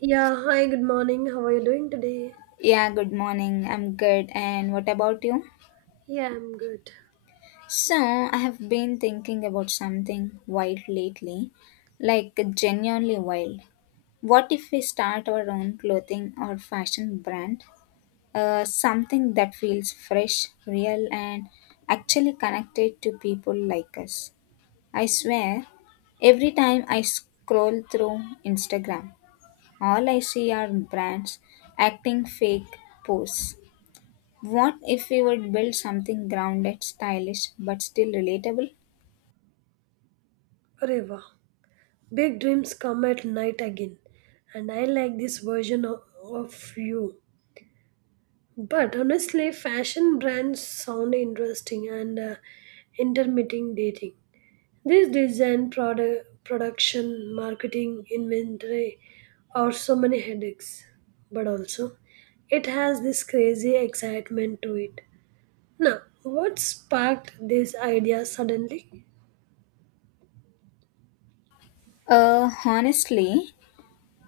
Yeah, hi, good morning. How are you doing today? Yeah, good morning. I'm good. And what about you? Yeah, I'm good. So, I have been thinking about something wild lately, like genuinely wild. What if we start our own clothing or fashion brand? Something that feels fresh, real, and actually connected to people like us. I swear, every time I scroll through Instagram, all I see are brands acting fake posts. What if we would build something grounded, stylish, but still relatable? Reva, big dreams come at night again, and I like this version of you. But honestly, fashion brands sound interesting and intermittent dating. This design, product, production, marketing, inventory are so many headaches. But also, it has this crazy excitement to it. Now, what sparked this idea suddenly? Honestly,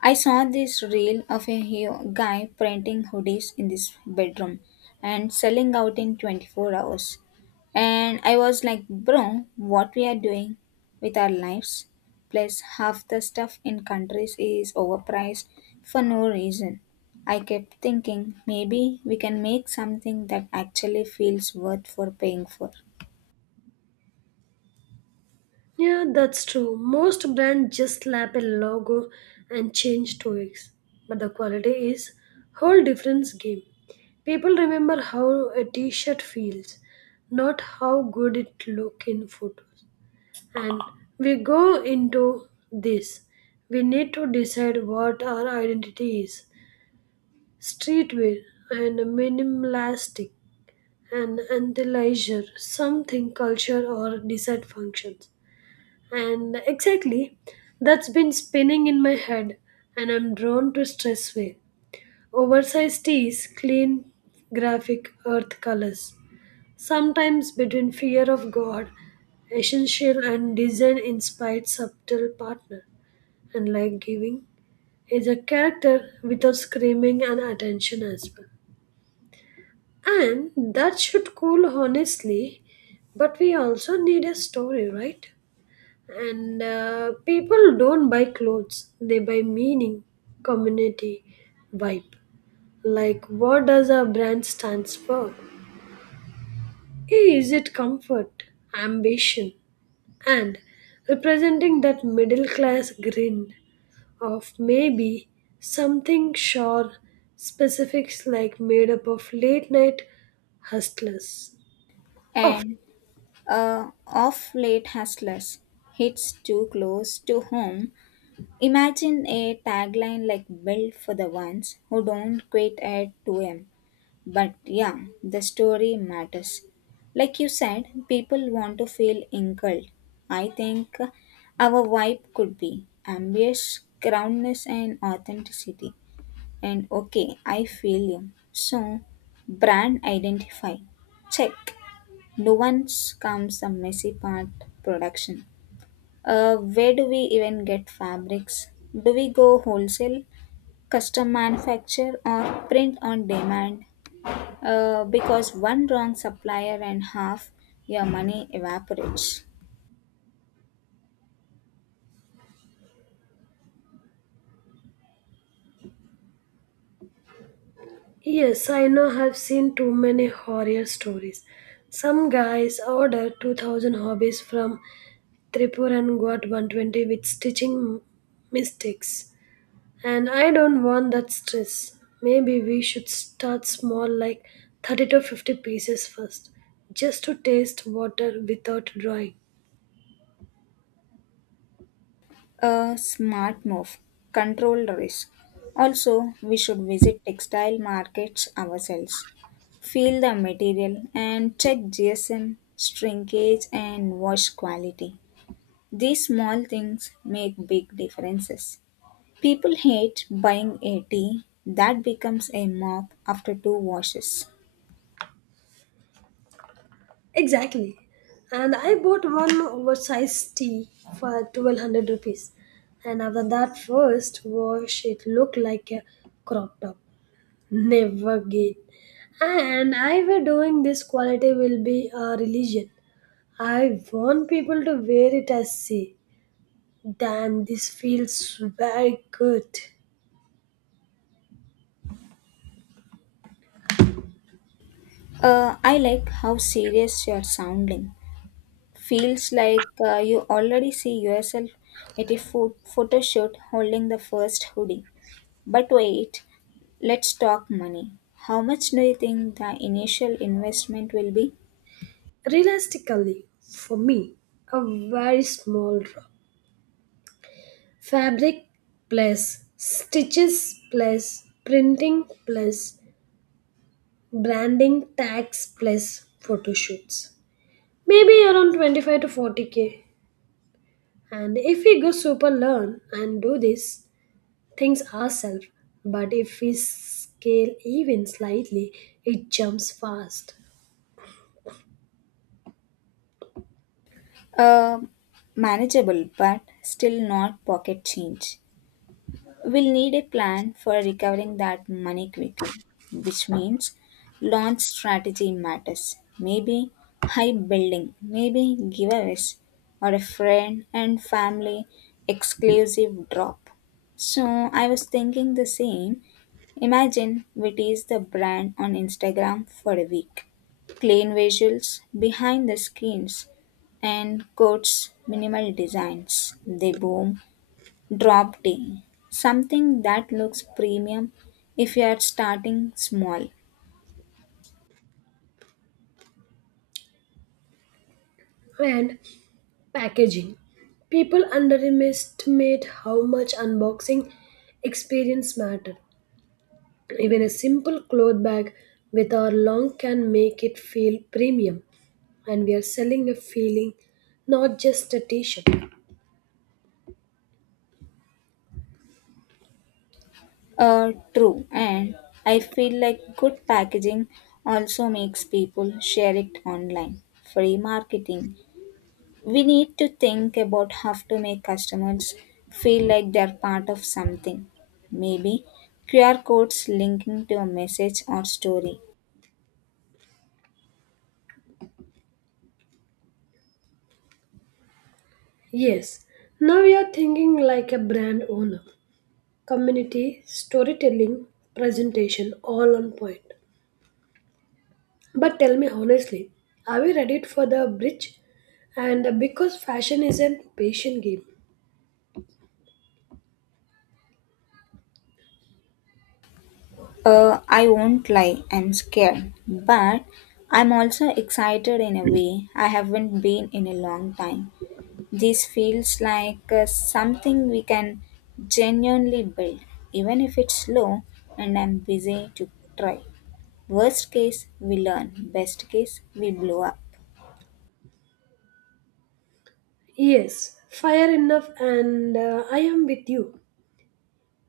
I saw this reel of a guy printing hoodies in this bedroom and selling out in 24 hours. And I was like, bro, what we are doing with our lives? Plus, half the stuff in countries is overpriced for no reason. I kept thinking maybe we can make something that actually feels worth for paying for. Yeah, that's true. Most brands just slap a logo and change toys, but the quality is whole different game. People remember how a t-shirt feels, not how good it look in photos. And we go into this. We need to decide what our identity is. Streetwear and minimalistic and anti leisure, something culture or desired functions. And exactly, that's been spinning in my head, and I'm drawn to Stressway. Oversized tees, clean, graphic earth colors. Sometimes between fear of God, essential and design inspired subtle partner, and like giving is a character without screaming and attention as well. And that should cool honestly, but we also need a story, right? And people don't buy clothes, they buy meaning, community, vibe. Like, what does a brand stands for? Hey, is it comfort, ambition, and representing that middle class grin of maybe something sure specifics like made up of late night hustlers? Of And off late hustlers hits too close to home. Imagine a tagline like built for the ones who don't quit at 2am. But yeah, the story matters. Like you said, people want to feel incurred. I think our vibe could be ambitious, groundness, and authenticity. And okay, I feel you. So, brand identify. Check. No once comes the messy part production. Where do we even get fabrics? Do we go wholesale, custom manufacture, or print on demand? Because one wrong supplier and half your money evaporates. yes, I know I've seen too many horror stories. Some guys ordered 2000 hobbies from Tripur and got 120 with stitching mistakes. And I don't want that stress. Maybe we should start small, like 30 to 50 pieces first, just to taste water without drawing. A smart move, controlled risk. Also, we should visit textile markets ourselves, feel the material, and check GSM, shrinkage, and wash quality. These small things make big differences. People hate buying a tea that becomes a mop after two washes. Exactly. And I bought one oversized tee for 1200 rupees. And after that first wash, it looked like a crop top. Never again. And I were doing this quality will be a religion. I want people to wear it as say, damn, this feels very good. I like how serious you're sounding. Feels like you already see yourself at a photo shoot holding the first hoodie. But wait, let's talk money. How much do you think the initial investment will be? Realistically, for me, a very small fabric plus stitches plus printing plus branding tags plus photo shoots. Maybe around 25 to 40K. And if we go super learn and do these things ourselves, but if we scale even slightly, it jumps fast. Uh, Manageable, but still not pocket change. We'll need a plan for recovering that money quickly, which means launch strategy matters. Maybe high building, maybe giveaways, or a friend and family exclusive drop. So I was thinking the same. Imagine we tease the brand on Instagram for a week. Clean visuals, behind the screens, and quotes minimal designs. They boom Drop T, something that looks premium if you are starting small. And packaging. People underestimate how much unboxing experience matter. Even a simple cloth bag with our long can make it feel premium. And we are selling a feeling, not just a t shirt. True, and I feel like good packaging also makes people share it online. Free marketing. We need to think about how to make customers feel like they're part of something. Maybe QR codes linking to a message or story. Yes, now we are thinking like a brand owner. Community, storytelling, presentation, all on point. But tell me honestly, are we ready for the bridge? And because fashion is an patient game. I won't lie, I'm scared, but I'm also excited in a way. I haven't been in a long time. This feels like something we can genuinely build, even if it's slow and I'm busy to try. Worst case, we learn. Best case, we blow up. Yes, fire enough, and I am with you.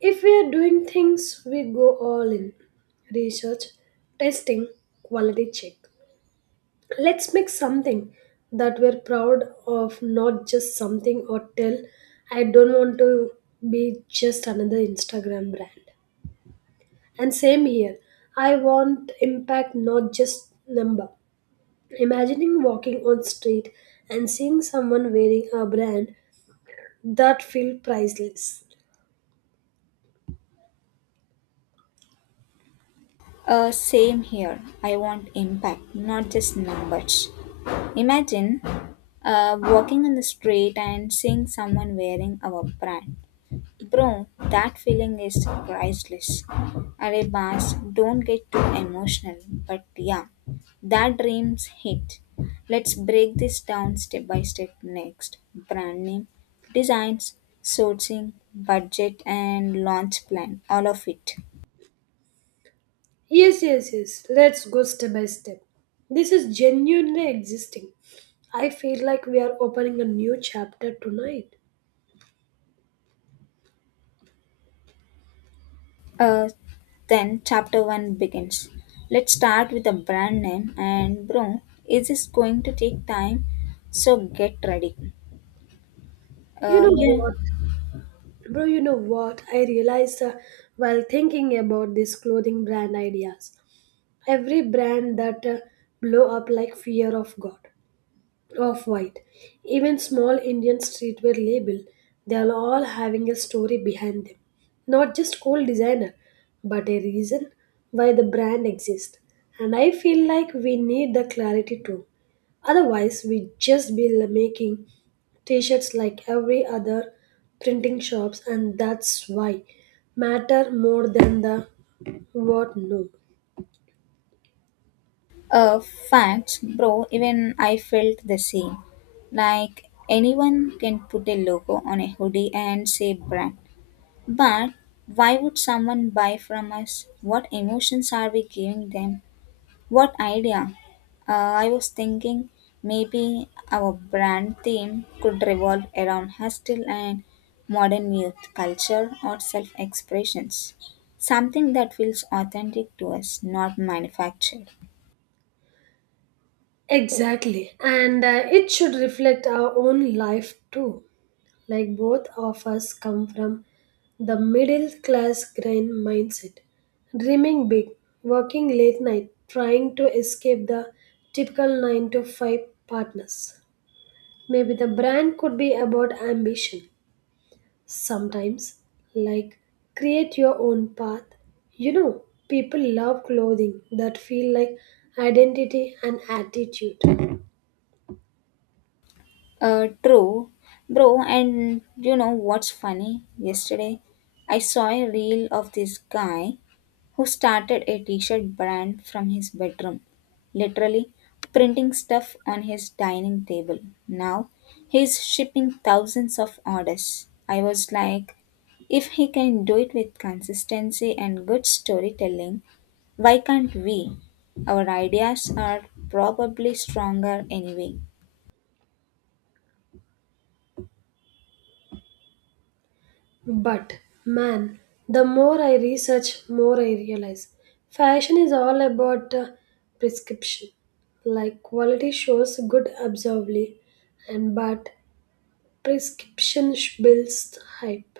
If we are doing things, we go all in. Research, testing, quality check. Let's make something that we're proud of, not just something or tell, I don't want to be just another Instagram brand. And same here, I want impact, not just number. Imagining walking on street and seeing someone wearing a brand that feel priceless. Same here. I want impact, not just numbers. Imagine walking on the street and seeing someone wearing our brand. Bro, that feeling is priceless. Arey boss, don't get too emotional, but yeah, that dream's hit. Let's break this down step by step next. Brand name, designs, sourcing, budget, and launch plan, all of it. Yes, yes, yes. Let's go step by step. This is genuinely existing. I feel like we are opening a new chapter tonight. Uh, then chapter 1 begins. Let's start with the brand name and bro, is this going to take time? So get ready. You Uh, know yeah, what? Bro, you know what? I realized while thinking about these clothing brand ideas. Every brand that blow up like fear of God. Of white. Even small Indian streetwear label, they are all having a story behind them. Not just cool designer, but a reason why the brand exists. And I feel like we need the clarity too. Otherwise, we just be making t-shirts like every other printing shops and that's why matter more than the what no. Facts, bro, even I felt the same. Like anyone can put a logo on a hoodie and say brand. But why would someone buy from us? What emotions are we giving them? What idea? Uh, I was thinking maybe our brand theme could revolve around hostile and modern youth culture or self expressions. Something that feels authentic to us, not manufactured. Exactly. And it should reflect our own life too. Like both of us come from the middle class grind mindset, dreaming big, working late night, trying to escape the typical 9 to 5 partners. Maybe the brand could be about ambition. Sometimes, like create your own path. You know, people love clothing that feel like identity and attitude. True, bro. And you know what's funny? Yesterday, I saw a reel of this guy who started a t shirt brand from his bedroom, literally printing stuff on his dining table. Now he's shipping thousands of orders. I was like, if he can do it with consistency and good storytelling, why can't we? Our ideas are probably stronger anyway. But man, the more I research, more I realize fashion is all about prescription. Like quality shows good observably, and but prescription builds hype.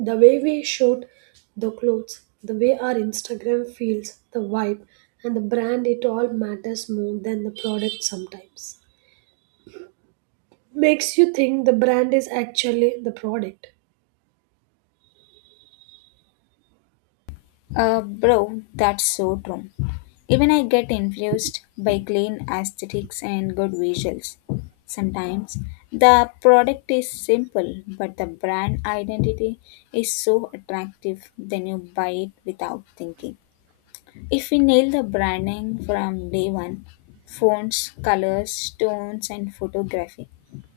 The way we shoot the clothes, the way our Instagram feels, the vibe, and the brand, it all matters more than the product sometimes. Makes you think the brand is actually the product. Bro, that's so true. Even I get influenced by clean aesthetics and good visuals. Sometimes the product is simple, but the brand identity is so attractive, then you buy it without thinking. If we nail the branding from day one, fonts, colors, tones, and photography,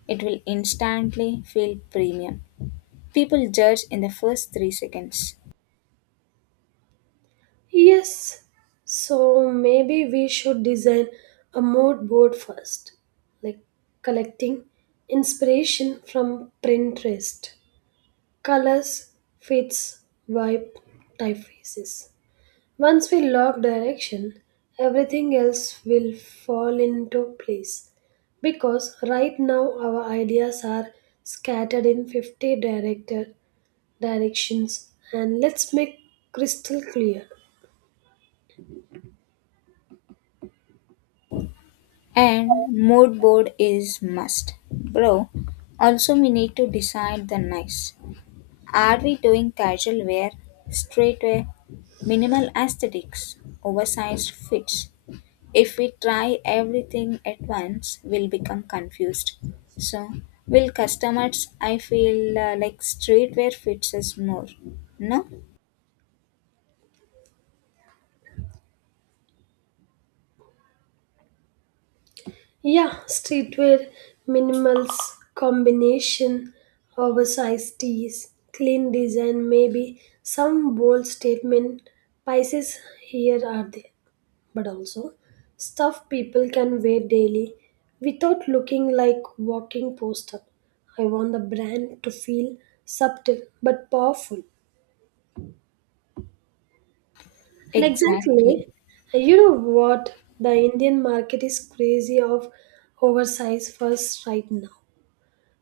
it will instantly feel premium. People judge in the first 3 seconds. Yes, so maybe we should design a mood board first, like collecting inspiration from Pinterest, colors, fits, vibe, typefaces. Once we lock direction, everything else will fall into place because right now our ideas are scattered in 50 director directions and let's make crystal clear. And mood board is must. Bro, also we need to decide the nice. Are we doing casual wear, straight wear, minimal aesthetics, oversized fits? If we try everything at once, we'll become confused. So, will customers, I feel like streetwear fits us more. No? Yeah, streetwear minimals combination, oversized tees, clean design, maybe some bold statement pieces here are there, but also stuff people can wear daily without looking like walking poster. I want the brand to feel subtle but powerful. And Exactly. exactly, you know what? The Indian market is crazy of oversized first right now.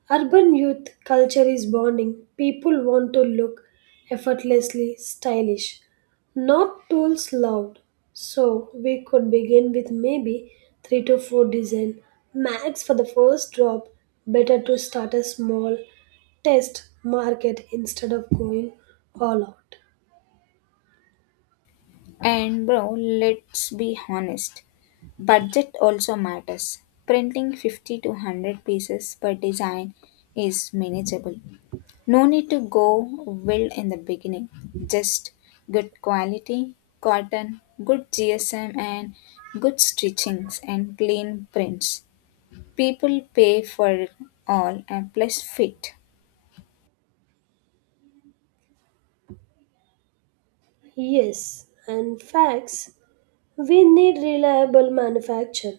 Urban youth culture is bonding. People want to look effortlessly stylish, not tools loud. So we could begin with maybe three to four design max for the first drop. Better to start a small test market instead of going all out. And bro, let's be honest. Budget also matters. Printing 50 to 100 pieces per design is manageable. No need to go wild in the beginning. Just good quality, cotton, good GSM, and good stitchings and clean prints. People pay for it all and plus fit. Yes, and facts. We need reliable manufacture.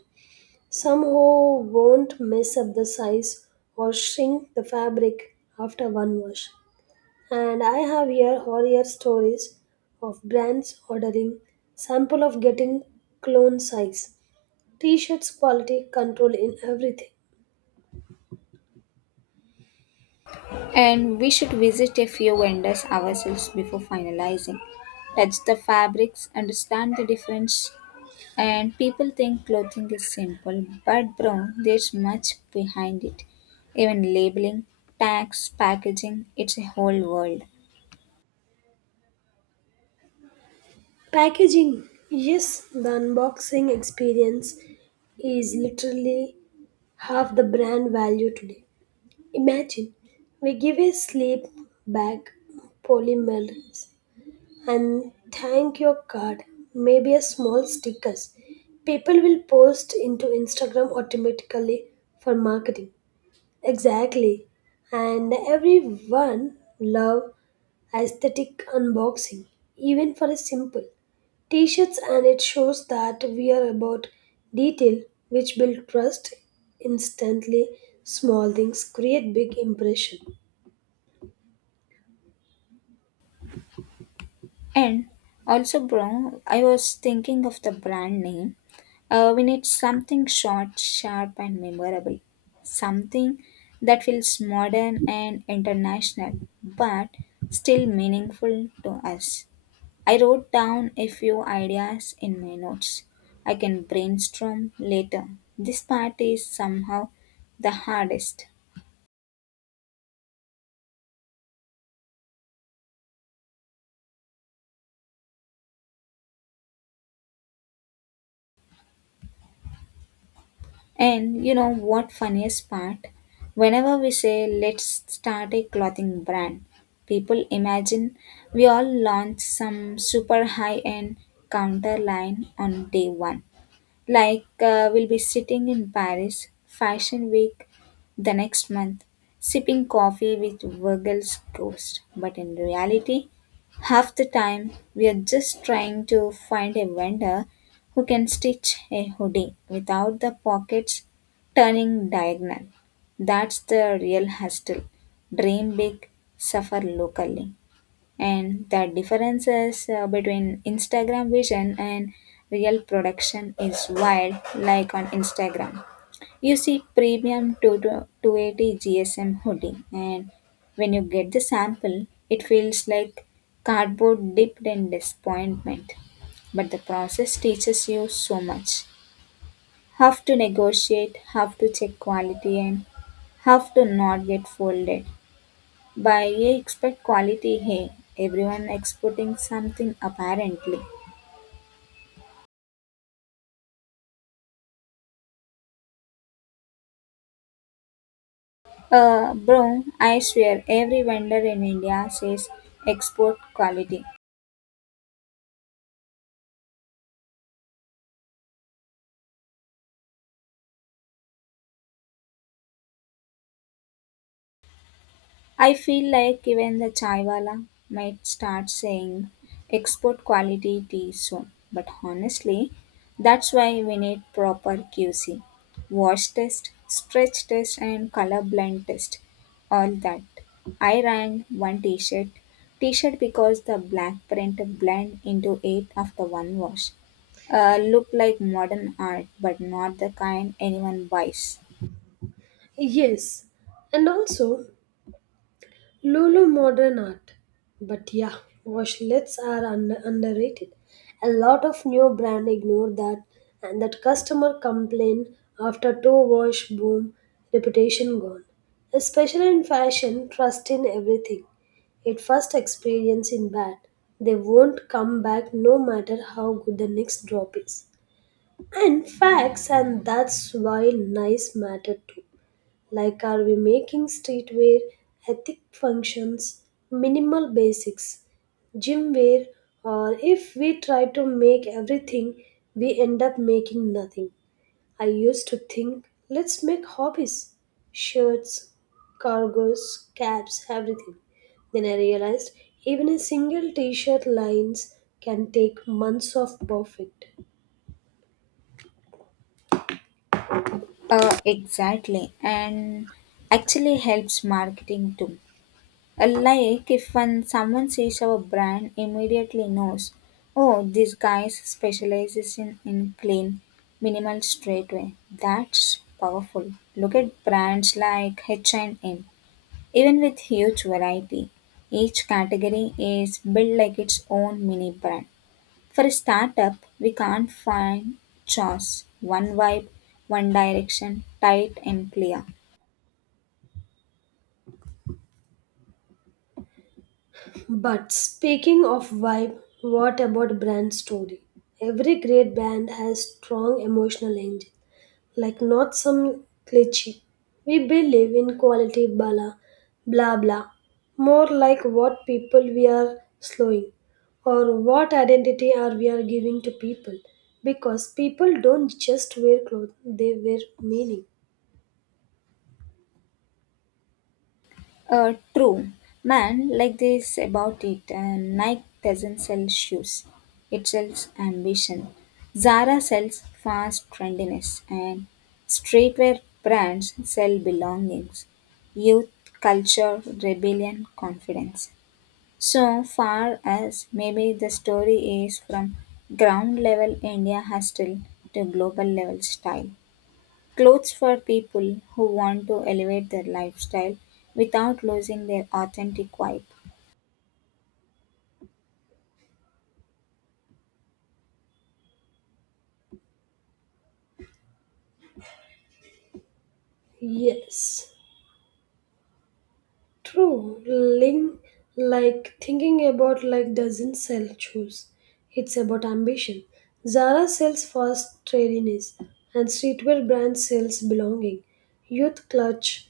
Some who won't mess up the size or shrink the fabric after one wash. And I have here horror stories of brands ordering sample of getting clone size. T-shirts quality control in everything. And we should visit a few vendors ourselves before finalizing. Touch the fabrics, understand the difference. And people think clothing is simple, but bro, there's much behind it. Even labeling, tags, packaging, it's a whole world. Packaging. Yes, the unboxing experience is literally half the brand value today. Imagine we give a sleep bag polymerase and thank your card, maybe a small stickers. People will post into Instagram automatically for marketing. Exactly. And everyone love aesthetic unboxing, even for a simple t-shirts and it shows that we are about detail which build trust instantly, small things create big impression. And also, bro, I was thinking of the brand name. We need something short, sharp, and memorable. Something that feels modern and international, but still meaningful to us. I wrote down a few ideas in my notes. I can brainstorm later. This part is somehow the hardest. And you know what funniest part? Whenever we say let's start a clothing brand, people imagine we all launch some super high end counter line on day 1, like, we'll be sitting in Paris Fashion Week the next month, sipping coffee with Virgil's ghost. But in reality, half the time we are just trying to find a vendor who can stitch a hoodie without the pockets turning diagonal. That's the real hustle. Dream big, suffer locally and the differences between Instagram vision and real production is wild. Like on Instagram you see premium 2 to 280 gsm hoodie and when you get the sample it feels like cardboard dipped in disappointment. But the process teaches you so much, how to negotiate, how to check quality, and how to not get folded by ye expect quality. Hey, everyone exporting something apparently. Bro, I swear every vendor in India says export quality. I feel like even the chaiwala might start saying export quality tea soon. But honestly, that's why we need proper QC. Wash test, stretch test and color blind test. All that. I ran one t-shirt because the black print blend into it after one wash. Look like modern art, but not the kind anyone buys. Yes, and also Lulu modern art. But yeah, washlets are underrated. A lot of new brand ignore that and that customer complain after two wash boom reputation gone. Especially in fashion, trust in everything. It first experience in bad. They won't come back no matter how good the next drop is. And facts and that's why nice matter too. Like, are we making streetwear ethic functions, minimal basics, gym wear, or if we try to make everything, we end up making nothing? I used to think, let's make hobbies shirts, cargoes, caps, everything. Then I realized even a single t shirt lines can take months of perfect. Exactly, and actually helps marketing too. Like if when someone sees our brand, immediately knows, oh, this guy specializes in clean, minimal straightway. That's powerful. Look at brands like H&M, even with huge variety, each category is built like its own mini brand. For a startup, we can't find chores, one vibe, one direction, tight and clear. But speaking of vibe, what about brand story? Every great band has strong emotional engine, like not some cliche. We believe in quality, blah blah blah. More like what people we are slowing, or what identity are we are giving to people, because people don't just wear clothes; they wear meaning. True. Man, like this about it, Nike doesn't sell shoes. It sells ambition. Zara sells fast trendiness and streetwear brands sell belongings, youth, culture, rebellion, confidence. So far as maybe the story is from ground level India hustle to global level style. Clothes for people who want to elevate their lifestyle without losing their authentic vibe. Yes. True, Ling, like thinking about like doesn't sell shoes. It's about ambition. Zara sells fast trendiness, and streetwear brand sells belonging, youth clutch,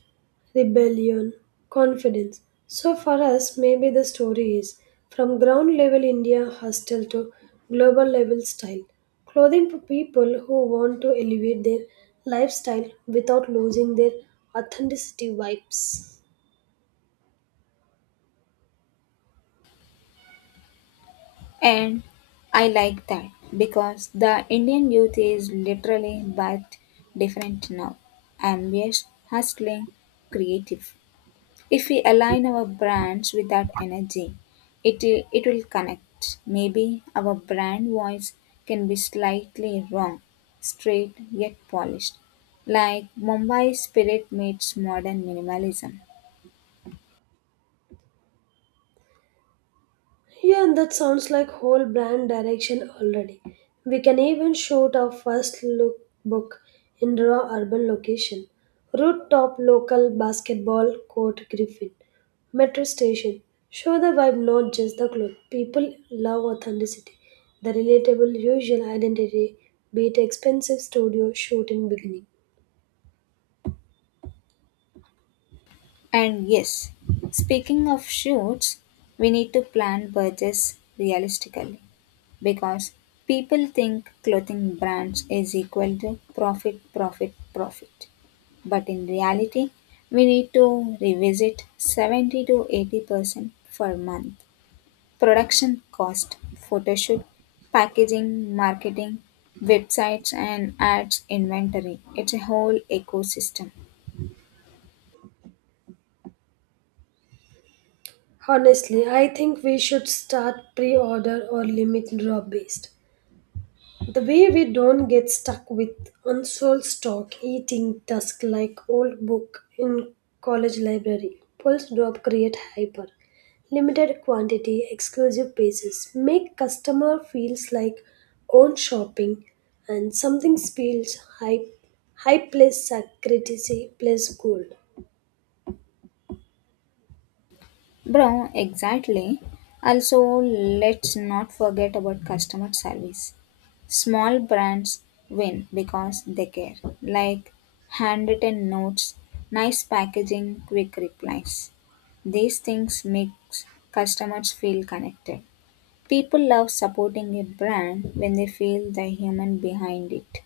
rebellion, confidence. So for us, maybe the story is from ground level India hustle to global level style. Clothing for people who want to elevate their lifestyle without losing their authenticity vibes. And I like that because the Indian youth is literally but different now. Ambitious, hustling, creative. If we align our brands with that energy, it will connect. Maybe our brand voice can be slightly wrong, straight yet polished, like Mumbai spirit meets modern minimalism. Yeah, and that sounds like whole brand direction already. We can even shoot our first look book in raw urban location. Rooftop local basketball court Griffin. Metro station. Show the vibe, not just the cloth. People love authenticity. The relatable usual identity beat expensive studio shoot in beginning. And yes, speaking of shoots, we need to plan budgets realistically because people think clothing brands is equal to profit, profit, profit. But in reality, we need to revisit 70 to 80% per month. Production cost, photoshoot, packaging, marketing, websites, and ads inventory. It's a whole ecosystem. Honestly, I think we should start pre-order or limit drop based. The way we don't get stuck with unsold stock eating dusk like old book in college library. Pulse drop create hyper. Limited quantity, exclusive pieces. Make customer feels like own shopping and something feels high high place sacredity place gold. Bro, exactly. Also, let's not forget about customer service. Small brands win because they care, like handwritten notes, nice packaging, quick replies. These things make customers feel connected. People love supporting a brand when they feel the human behind it.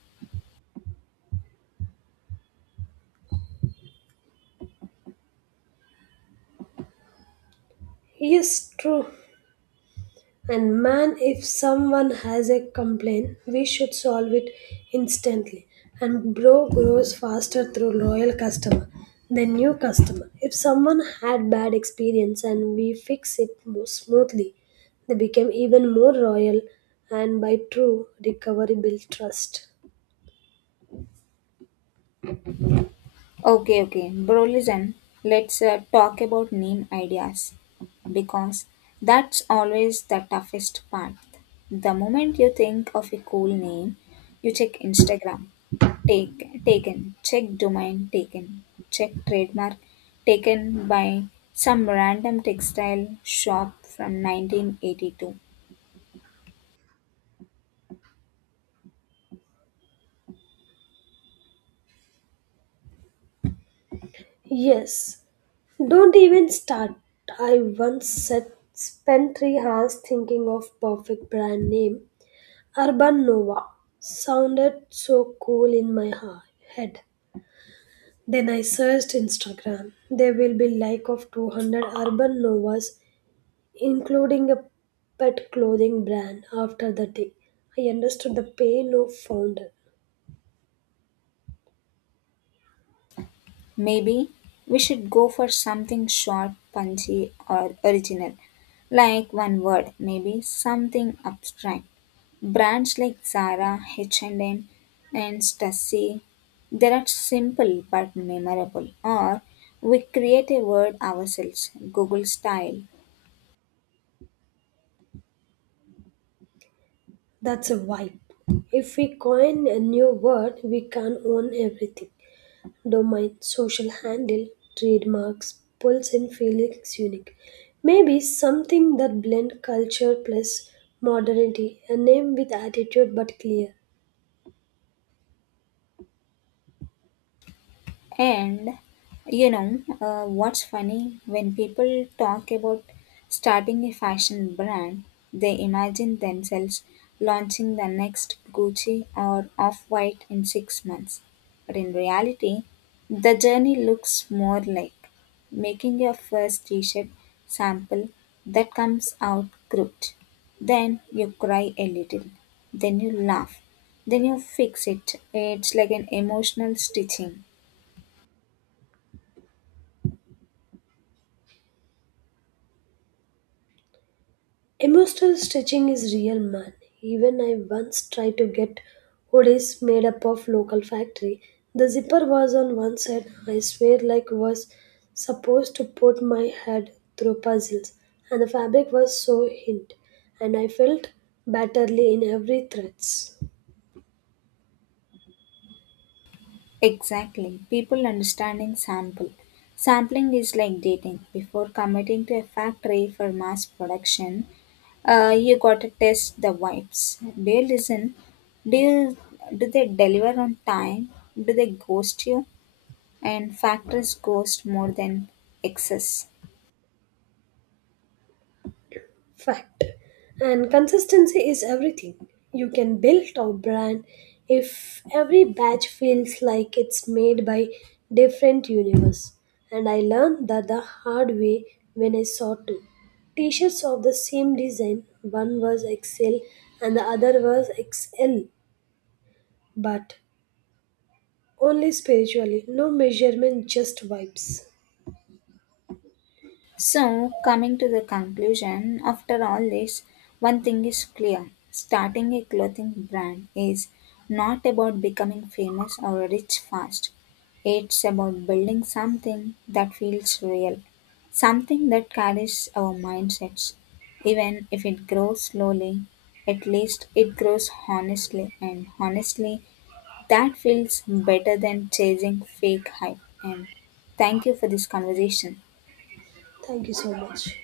Yes, true. And man, if someone has a complaint, we should solve it instantly. And bro grows faster through loyal customer than new customer. If someone had bad experience and we fix it more smoothly, they become even more loyal and by true recovery build trust. Okay, okay, bro. Listen, let's talk about name ideas because that's always the toughest part. The moment you think of a cool name, you check Instagram, take taken, check domain taken, check trademark taken by some random textile shop from 1982. Yes, don't even start. I once said spent 3 hours thinking of perfect brand name Urban Nova sounded so cool in my head. Then I searched Instagram. There will be like of 200 Urban Novas, including a pet clothing brand after the day. I understood the pain of founder. Maybe we should go for something short, punchy, or original. Like one word, maybe something abstract. Brands like Zara, H&M, and M, and Stussy, they are simple but memorable. Or we create a word ourselves, Google style. That's a vibe. If we coin a new word, we can own everything. Domain, social handle, trademarks, pulse and feelings unique. Maybe something that blend culture plus modernity, a name with attitude but clear. And you know what's funny? When people talk about starting a fashion brand, they imagine themselves launching the next Gucci or Off White in 6 months. But in reality, the journey looks more like making your first t shirt sample that comes out crooked. Then you cry a little, then you laugh, then you fix it. It's like an emotional stitching. Emotional stitching is real man. Even I once tried to get hoodies made up of local factory. The zipper was on one side. I swear like was supposed to put my head through puzzles and the fabric was so hint and I felt batterly in every threads. Exactly. People understanding sample. Sampling is like dating. Before committing to a factory for mass production, you gotta test the vibes. Do you listen? Do you, do they deliver on time? Do they ghost you? And factories ghost more than excess. Fact. And consistency is everything. You can build a brand if every batch feels like it's made by different universe. And I learned that the hard way when I saw two t-shirts of the same design. One was XL and the other was XL, but only spiritually. No measurement, just vibes. So, coming to the conclusion, after all this, one thing is clear starting a clothing brand is not about becoming famous or rich fast. It's about building something that feels real, something that carries our mindsets. Even if it grows slowly, at least it grows honestly, and honestly, that feels better than chasing fake hype. And thank you for this conversation. Thank you so much.